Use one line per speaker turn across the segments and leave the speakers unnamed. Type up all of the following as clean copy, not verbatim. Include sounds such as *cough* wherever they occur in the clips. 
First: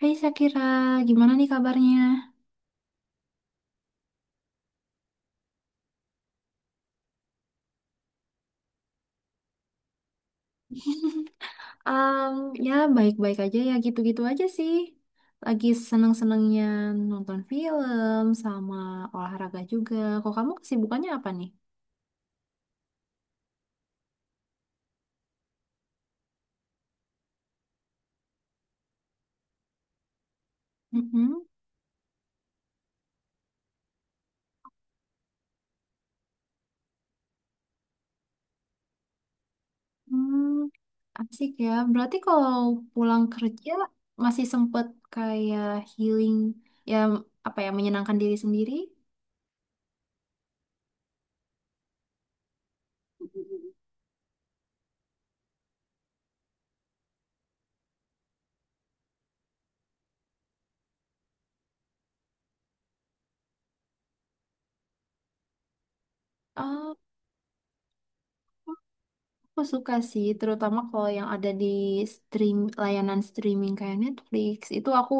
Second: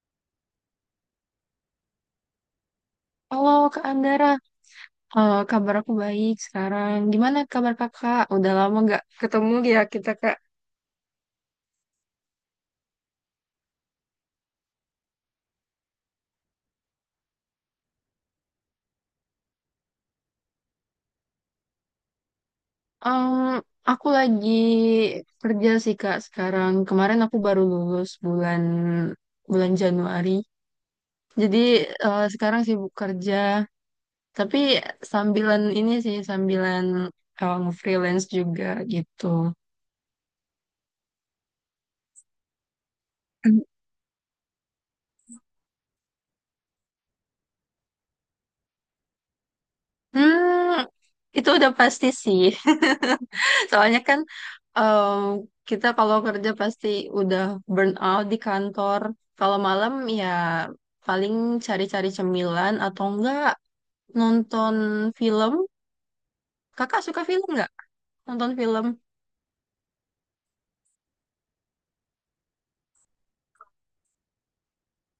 Hai Sakira, gimana nih kabarnya?
Halo Kak Anggara, kabar aku baik sekarang. Gimana kabar kakak? Udah lama nggak ketemu ya kita, Kak.
Em, Ya baik-baik aja, ya gitu-gitu aja sih. Lagi seneng-senengnya nonton film sama olahraga juga. Kok kamu kesibukannya apa nih?
Em, aku lagi kerja sih, Kak, sekarang. Kemarin aku baru lulus bulan bulan Januari.
Mhm.
Jadi sekarang sibuk kerja, tapi sambilan ini sih, sambilan freelance juga gitu.
Hmm, asik ya. Berarti kalau pulang kerja masih sempet kayak healing, ya apa ya menyenangkan diri sendiri?
Hmm, itu udah pasti sih. *laughs* Soalnya kan eh, kita kalau kerja pasti udah burn out di kantor. Kalau malam ya paling cari-cari cemilan atau enggak nonton film.
Eh,
Kakak suka film nggak? Nonton film?
aku suka sih, terutama kalau yang ada di stream layanan streaming kayak Netflix, itu aku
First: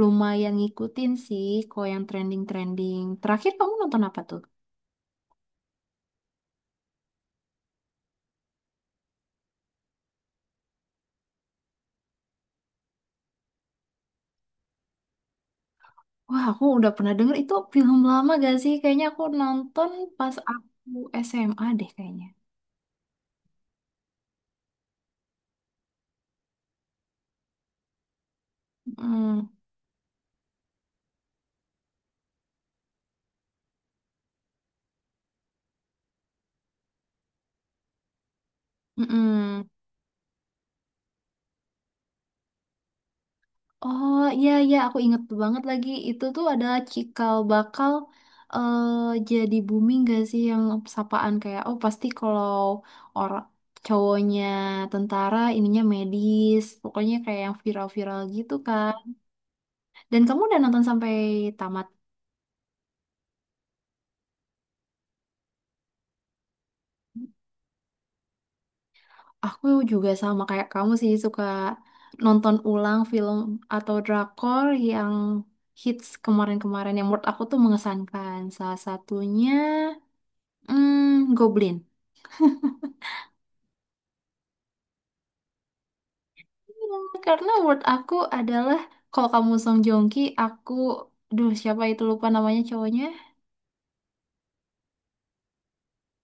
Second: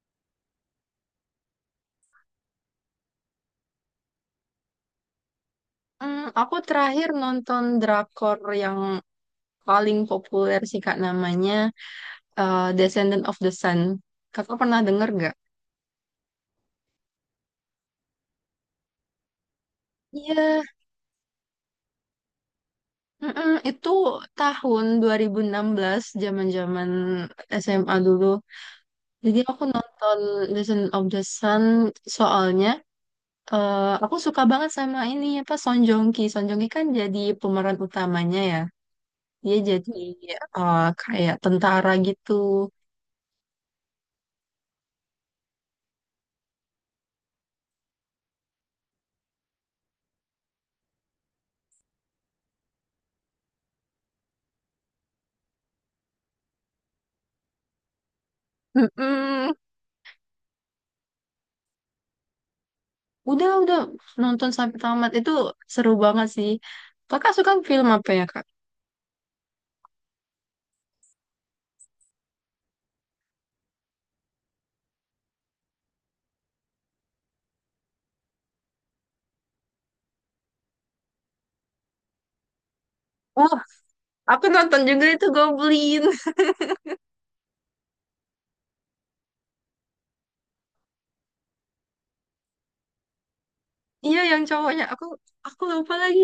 lumayan ngikutin sih kalau yang trending-trending. Terakhir kamu nonton apa tuh?
Aku terakhir nonton drakor yang paling populer sih Kak namanya Descendant of the Sun. Kakak pernah denger nggak?
Wah, aku udah pernah denger, itu film lama gak sih? Kayaknya aku nonton
Iya,
pas aku SMA deh kayaknya.
mm-mm, itu tahun 2016 zaman-zaman SMA dulu. Jadi
Mm,
aku nonton Legend of the Sun soalnya eh, aku suka banget sama ini apa Song Joong Ki. Song Joong Ki kan jadi pemeran utamanya ya. Dia
mm-mm.
jadi kayak tentara gitu.
Oh iya iya, aku inget banget lagi. Itu tuh ada cikal bakal eh jadi booming gak sih, yang sapaan kayak oh pasti kalau orang cowoknya tentara ininya medis. Pokoknya kayak yang viral-viral gitu kan.
Mm-mm.
Dan kamu udah nonton sampai tamat?
Udah nonton sampai tamat, itu seru banget sih. Kakak suka film apa ya kak?
Aku juga sama kayak kamu sih, suka nonton ulang film atau drakor yang hits kemarin-kemarin yang menurut aku tuh mengesankan. Salah satunya Goblin.
Oh, aku nonton juga itu Goblin. *laughs*
Iya, karena menurut aku adalah kalau kamu Song Joong Ki, aku duh siapa itu lupa namanya cowoknya.
Iya yang cowoknya. Aku lupa lagi.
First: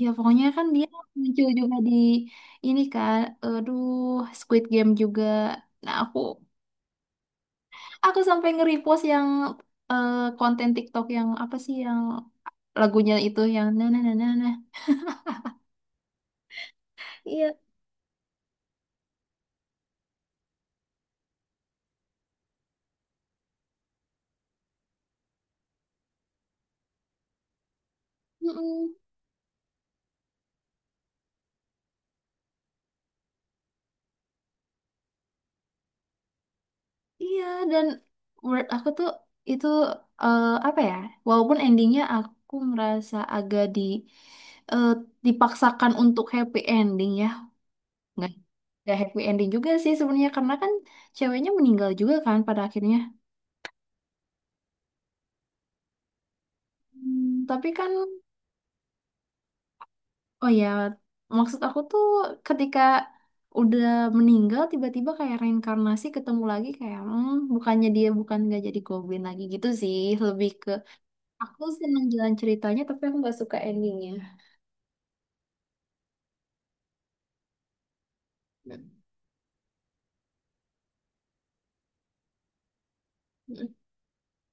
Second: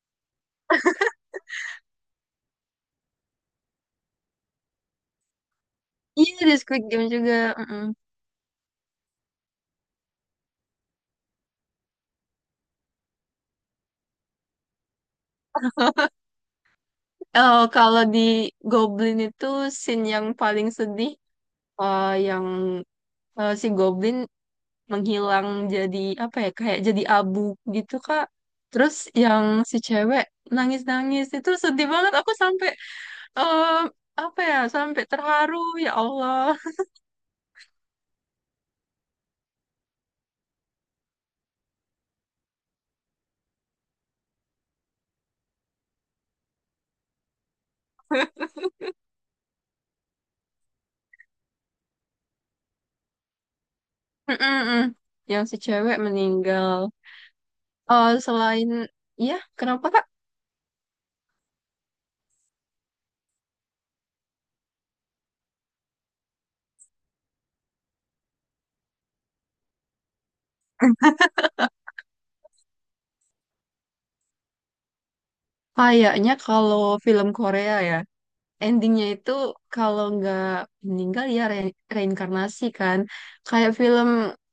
Ya pokoknya kan dia muncul juga di ini kan, aduh, Squid Game juga. Nah aku
Iya, The Squid Game juga.
Aku sampai nge-repost yang konten TikTok yang apa sih, yang lagunya itu yang nah nah nah nah nah. Iya,
Kalau di Goblin itu scene yang paling sedih yang si Goblin menghilang jadi apa ya kayak jadi abu gitu Kak.
mm-mm.
Terus yang si cewek nangis-nangis itu sedih banget aku sampai eh, apa ya sampai terharu ya Allah.
Iya, dan menurut aku tuh itu apa ya? Walaupun endingnya aku ngerasa agak eh, dipaksakan untuk happy ending ya. Nggak, nggak happy ending juga sih sebenarnya, karena kan ceweknya meninggal juga kan pada akhirnya.
*laughs* Mm-mm-mm. Yang si cewek meninggal.
Hmm, tapi kan.
Selain ya kenapa Kak?
Oh ya, maksud aku tuh ketika udah meninggal tiba-tiba kayak reinkarnasi ketemu lagi, kayak bukannya dia bukan nggak jadi goblin lagi gitu sih, lebih ke aku seneng jalan ceritanya tapi aku nggak suka endingnya.
Kayaknya kalau film Korea ya, endingnya itu kalau nggak meninggal ya reinkarnasi kan. Kayak
Mm.
film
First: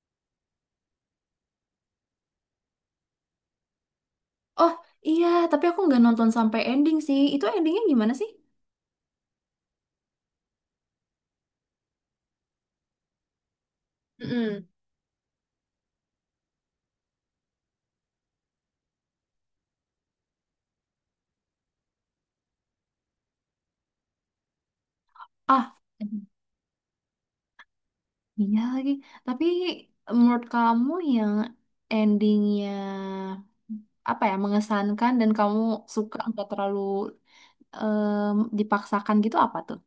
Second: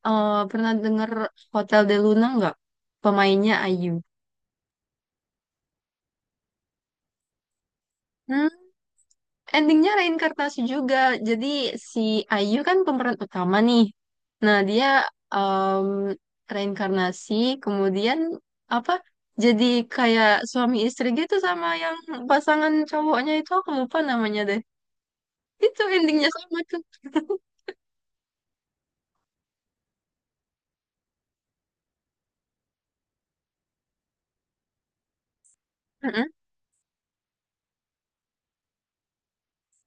pernah denger Hotel de Luna nggak? Pemainnya Ayu.
Oh iya, tapi aku nggak nonton sampai ending sih. Itu endingnya gimana sih?
Hmm, Endingnya reinkarnasi juga. Jadi si Ayu kan pemeran utama nih. Nah
Mm-mm.
dia em, reinkarnasi kemudian apa? Jadi kayak suami istri gitu sama yang pasangan cowoknya itu aku lupa namanya deh.
Ah,
Itu endingnya sama tuh.
iya lagi. Tapi menurut kamu yang endingnya apa ya mengesankan, dan kamu suka
*laughs*
nggak terlalu em, dipaksakan gitu apa tuh?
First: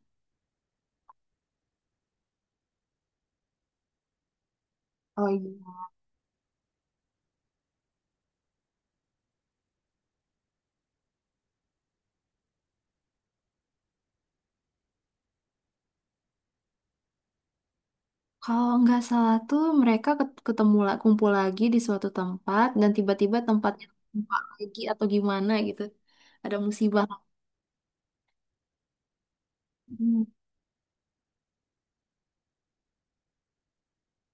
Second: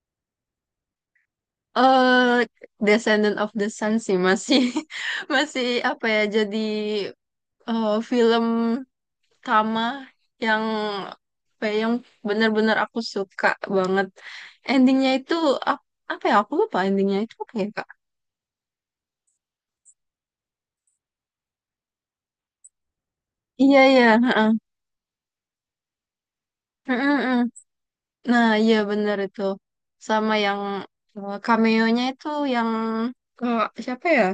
eh Descendant of the Sun sih masih
Oh
*laughs* masih
iya.
apa ya jadi film Kama yang apa ya, yang benar-benar aku suka banget. Endingnya itu ap- apa ya aku lupa endingnya itu apa ya Kak?
Kalau nggak salah tuh mereka ketemu kumpul lagi di suatu tempat dan tiba-tiba
Iya,
tempatnya
iya.
tempat
Heeh.
lagi atau gimana gitu. Ada musibah.
Mm-mm-mm. Nah iya benar itu
Hmm.
sama yang cameo-nya itu yang eh, siapa ya?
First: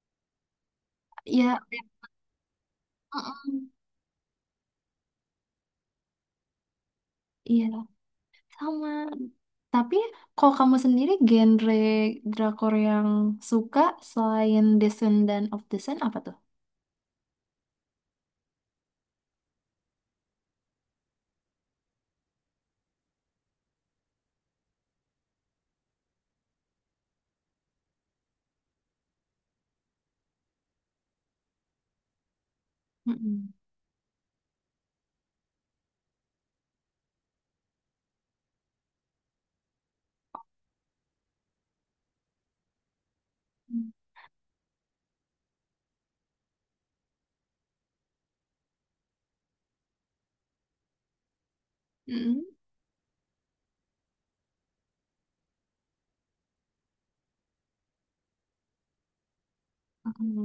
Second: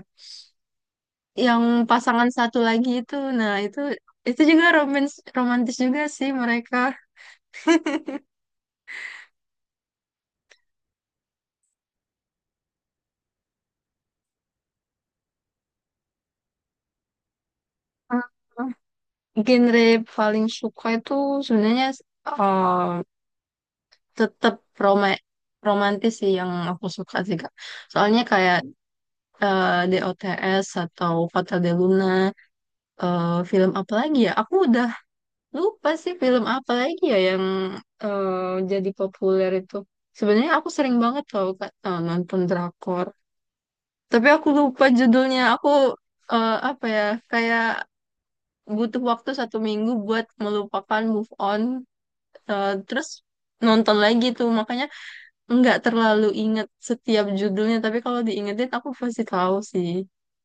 Ya,
Yang pasangan satu lagi itu. Nah
mm-mm.
itu juga romantis juga sih mereka.
Iya sama. Tapi kalau kamu sendiri genre drakor yang suka selain Descendant of the Sun apa tuh?
Hmm, Genre paling suka itu sebenarnya tetap roma romantis sih yang aku suka sih Kak. Soalnya kayak DOTS atau Fatal de Luna,
Mm-mm.
film apa lagi ya? Aku udah lupa sih film apa lagi ya yang jadi populer itu. Sebenarnya aku sering banget tau Kak nonton drakor. Tapi aku lupa judulnya. Aku apa ya? Kayak butuh waktu 1 minggu buat melupakan move on.
Mm-mm.
Terus nonton lagi tuh makanya nggak terlalu inget setiap judulnya tapi kalau diingetin aku pasti tahu sih.
Hmm.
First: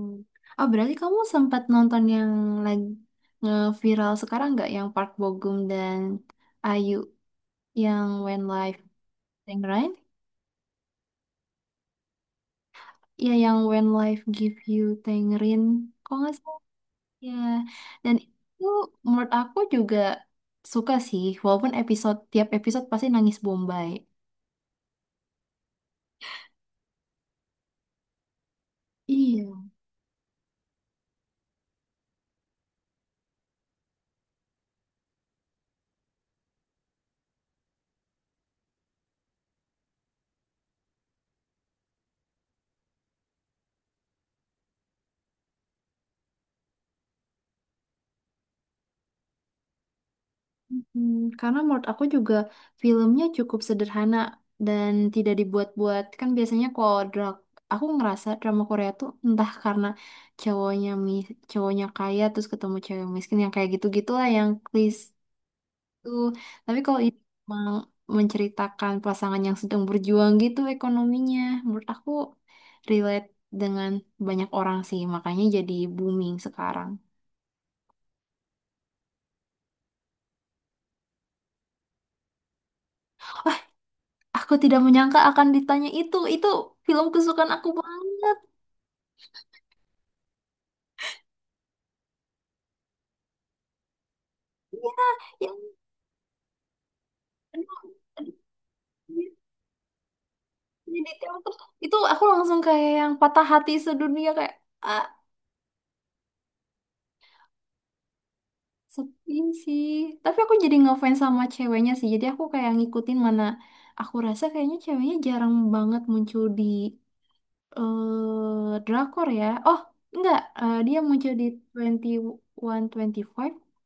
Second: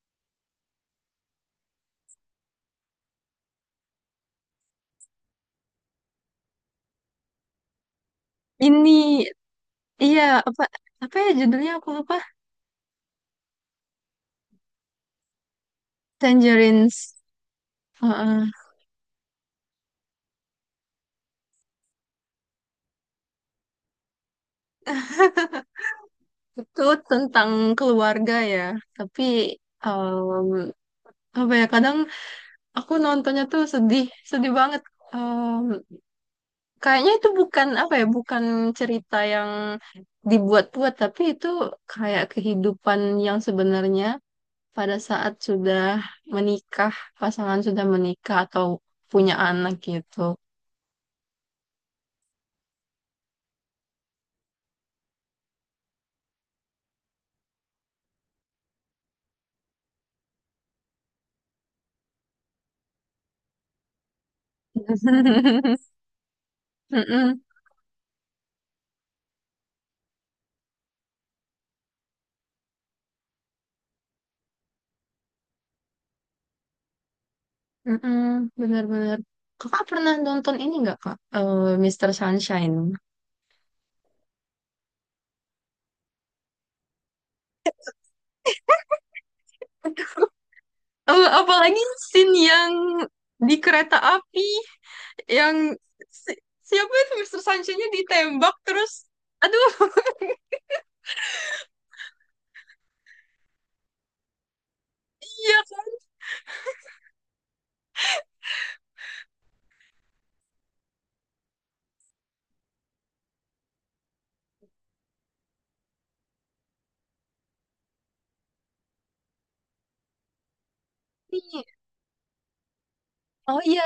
Oh, berarti kamu sempat nonton yang lagi viral sekarang nggak? Yang Park Bo Gum dan Ayu, yang When Life
Ini,
Tangerine?
iya, apa apa ya judulnya aku lupa.
Iya, yang When Life Give You Tangerine. Kok nggak salah
Tangerines.
ya? Dan
Heeh.
itu menurut aku juga suka sih, walaupun episode, tiap episode pasti nangis Bombay.
Itu tentang keluarga ya, tapi
Iya.
em, apa ya kadang aku nontonnya tuh sedih sedih banget. Em, Kayaknya itu bukan apa ya bukan cerita yang dibuat-buat tapi itu kayak kehidupan yang sebenarnya pada saat sudah menikah, pasangan sudah menikah atau punya anak gitu.
Hmm, karena menurut aku juga filmnya cukup sederhana dan tidak dibuat-buat. Kan biasanya kalau aku ngerasa drama Korea tuh entah karena cowoknya mi cowoknya kaya terus ketemu cewek miskin yang kayak gitu gitulah yang klise
*laughs*
tuh. Tapi kalau ini
Mm-mm,
emang menceritakan pasangan yang sedang berjuang gitu ekonominya, menurut aku relate dengan banyak orang sih, makanya jadi booming sekarang.
mm-mm, benar-benar. Kakak pernah nonton ini nggak kak? Mr. Sunshine.
Aku tidak menyangka akan ditanya itu. Itu film kesukaan aku banget.
*laughs* Apalagi scene yang di kereta api
Iya, yang
yang si- siapa itu Mister Sunshine-nya ditembak terus aduh *laughs*
jadi teater terus itu aku langsung kayak yang patah hati sedunia, kayak ah
iya Kak.
sepi sih, tapi aku jadi ngefans sama ceweknya sih, jadi aku kayak ngikutin mana aku rasa kayaknya ceweknya jarang banget muncul di drakor ya, oh enggak, dia muncul di 2125
Oh iya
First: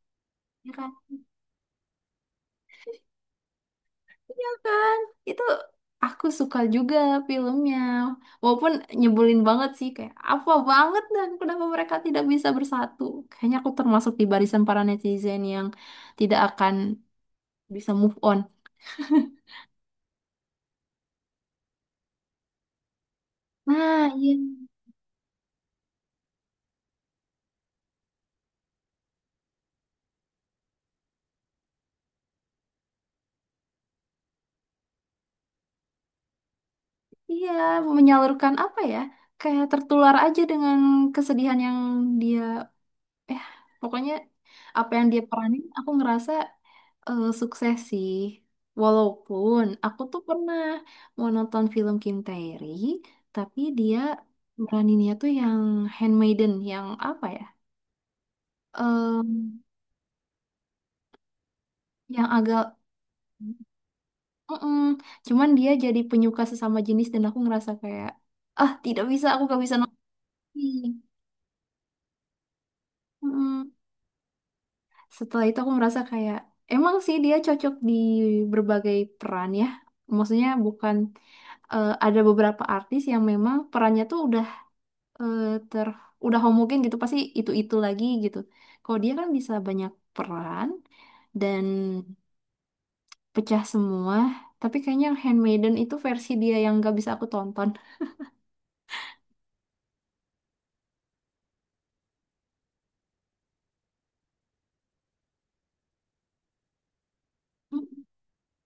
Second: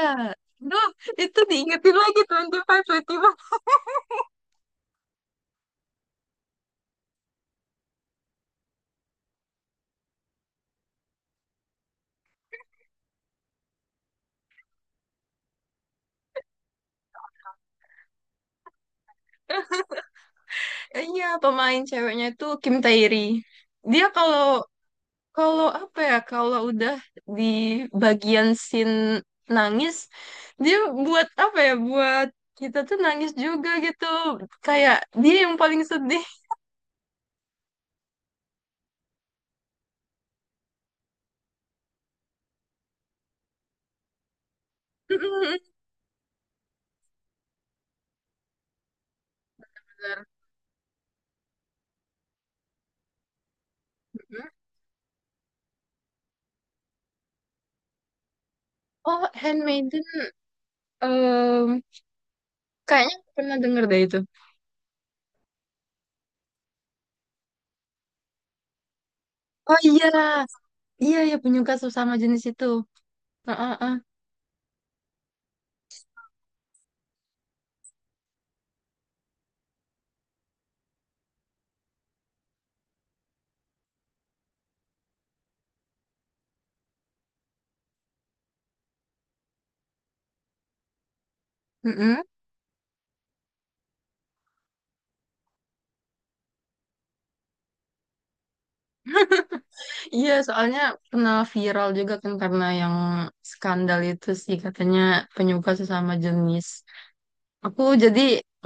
ya
aduh
kan?
itu diingetin lagi 25, 25.
Kan, itu aku suka juga filmnya. Walaupun nyebelin banget sih kayak apa banget, dan kenapa mereka tidak bisa bersatu. Kayaknya aku termasuk di barisan para netizen yang tidak akan bisa move on. *laughs*
Iya, pemain ceweknya itu Kim Tae-ri. Dia
Nah, iya.
kalau kalau apa ya, kalau udah di bagian scene nangis, dia buat apa ya, buat kita tuh nangis juga gitu. Kayak dia yang paling sedih.
Iya, menyalurkan apa ya? Kayak tertular aja dengan kesedihan yang dia eh pokoknya apa yang
*laughs*
dia
Bener.
peranin aku ngerasa sukses sih, walaupun aku tuh pernah mau nonton film Kim Tae-ri tapi dia
Hmm.
meraninnya tuh yang handmaiden yang apa ya,
Oh,
Em,
Handmaiden. em,
yang agak
Kayaknya aku pernah denger deh itu.
mm cuman dia jadi penyuka sesama jenis dan aku ngerasa kayak ah tidak bisa, aku gak bisa
Oh
nonton.
iya, iya ya penyuka sesama jenis itu.
Mm.
Heeh,
Setelah itu aku merasa kayak emang sih dia cocok di berbagai peran ya. Maksudnya bukan ada beberapa artis yang memang perannya tuh udah eh, ter udah homogen gitu pasti itu-itu lagi gitu. Kalau dia kan bisa banyak peran dan
heeh.
pecah semua, tapi kayaknya Handmaiden itu versi dia yang gak bisa aku tonton.
Iya, soalnya pernah viral juga kan karena yang skandal itu sih katanya penyuka sesama jenis. Aku
Hmm.
jadi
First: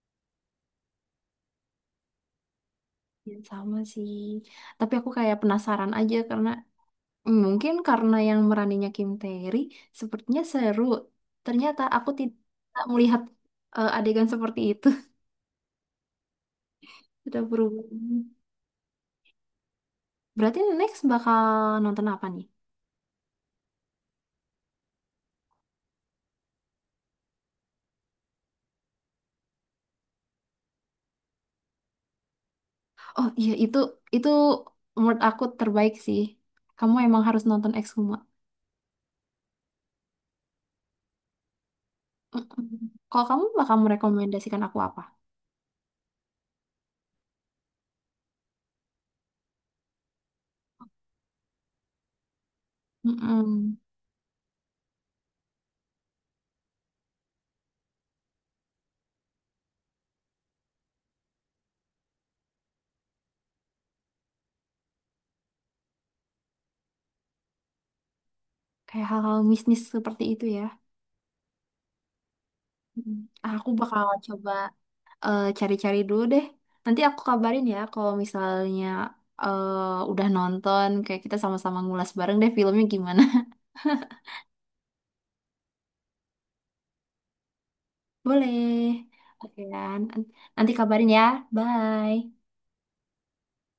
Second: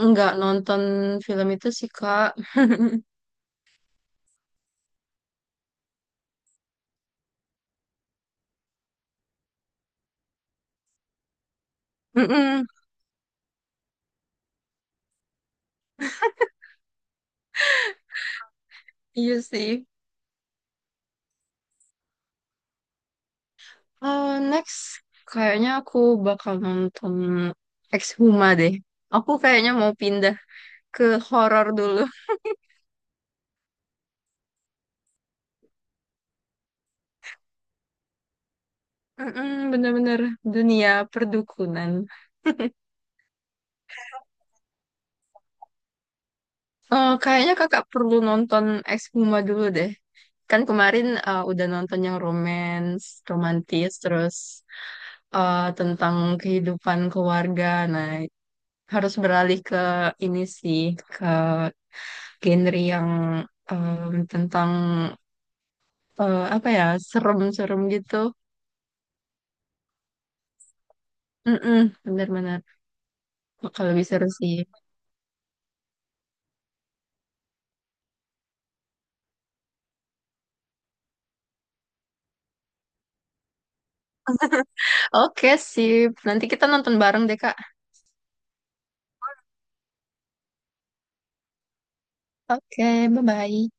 nggak nonton film itu sih, Kak.
Ya, sama sih. Tapi aku kayak penasaran aja karena mungkin yang meraninya Kim Tae-ri sepertinya seru. Ternyata aku
Mm-mm,
tidak melihat adegan seperti itu. *laughs* Sudah berubah.
iya sih.
Berarti next bakal nonton apa nih?
Next, kayaknya aku bakal nonton Exhuma deh. Aku kayaknya mau pindah ke horor dulu.
Oh iya, itu menurut aku terbaik sih. Kamu emang harus nonton Exhuma.
Mm-mm, bener-bener dunia perdukunan.
Mm-mm. Kalau kamu bakal merekomendasikan aku apa?
Kayaknya kakak perlu nonton Ex Puma dulu deh. Kan kemarin udah nonton yang romance,
Mm-mm.
romantis, terus tentang kehidupan keluarga. Nah, harus beralih ke ini sih, ke genre yang tentang apa ya, serem-serem gitu.
Kayak hal-hal bisnis seperti itu ya.
Mm-mm, benar-benar.
Mm. Aku
Kalau
bakal
bisa seru
coba
sih.
cari-cari dulu deh. Nanti aku kabarin ya kalau misalnya udah nonton, kayak kita sama-sama ngulas bareng deh filmnya gimana. *laughs*
Oke, sip. Nanti kita nonton bareng deh, Kak.
Boleh. Oke, Dan. Nanti kabarin ya. Bye.
Oke, bye-bye.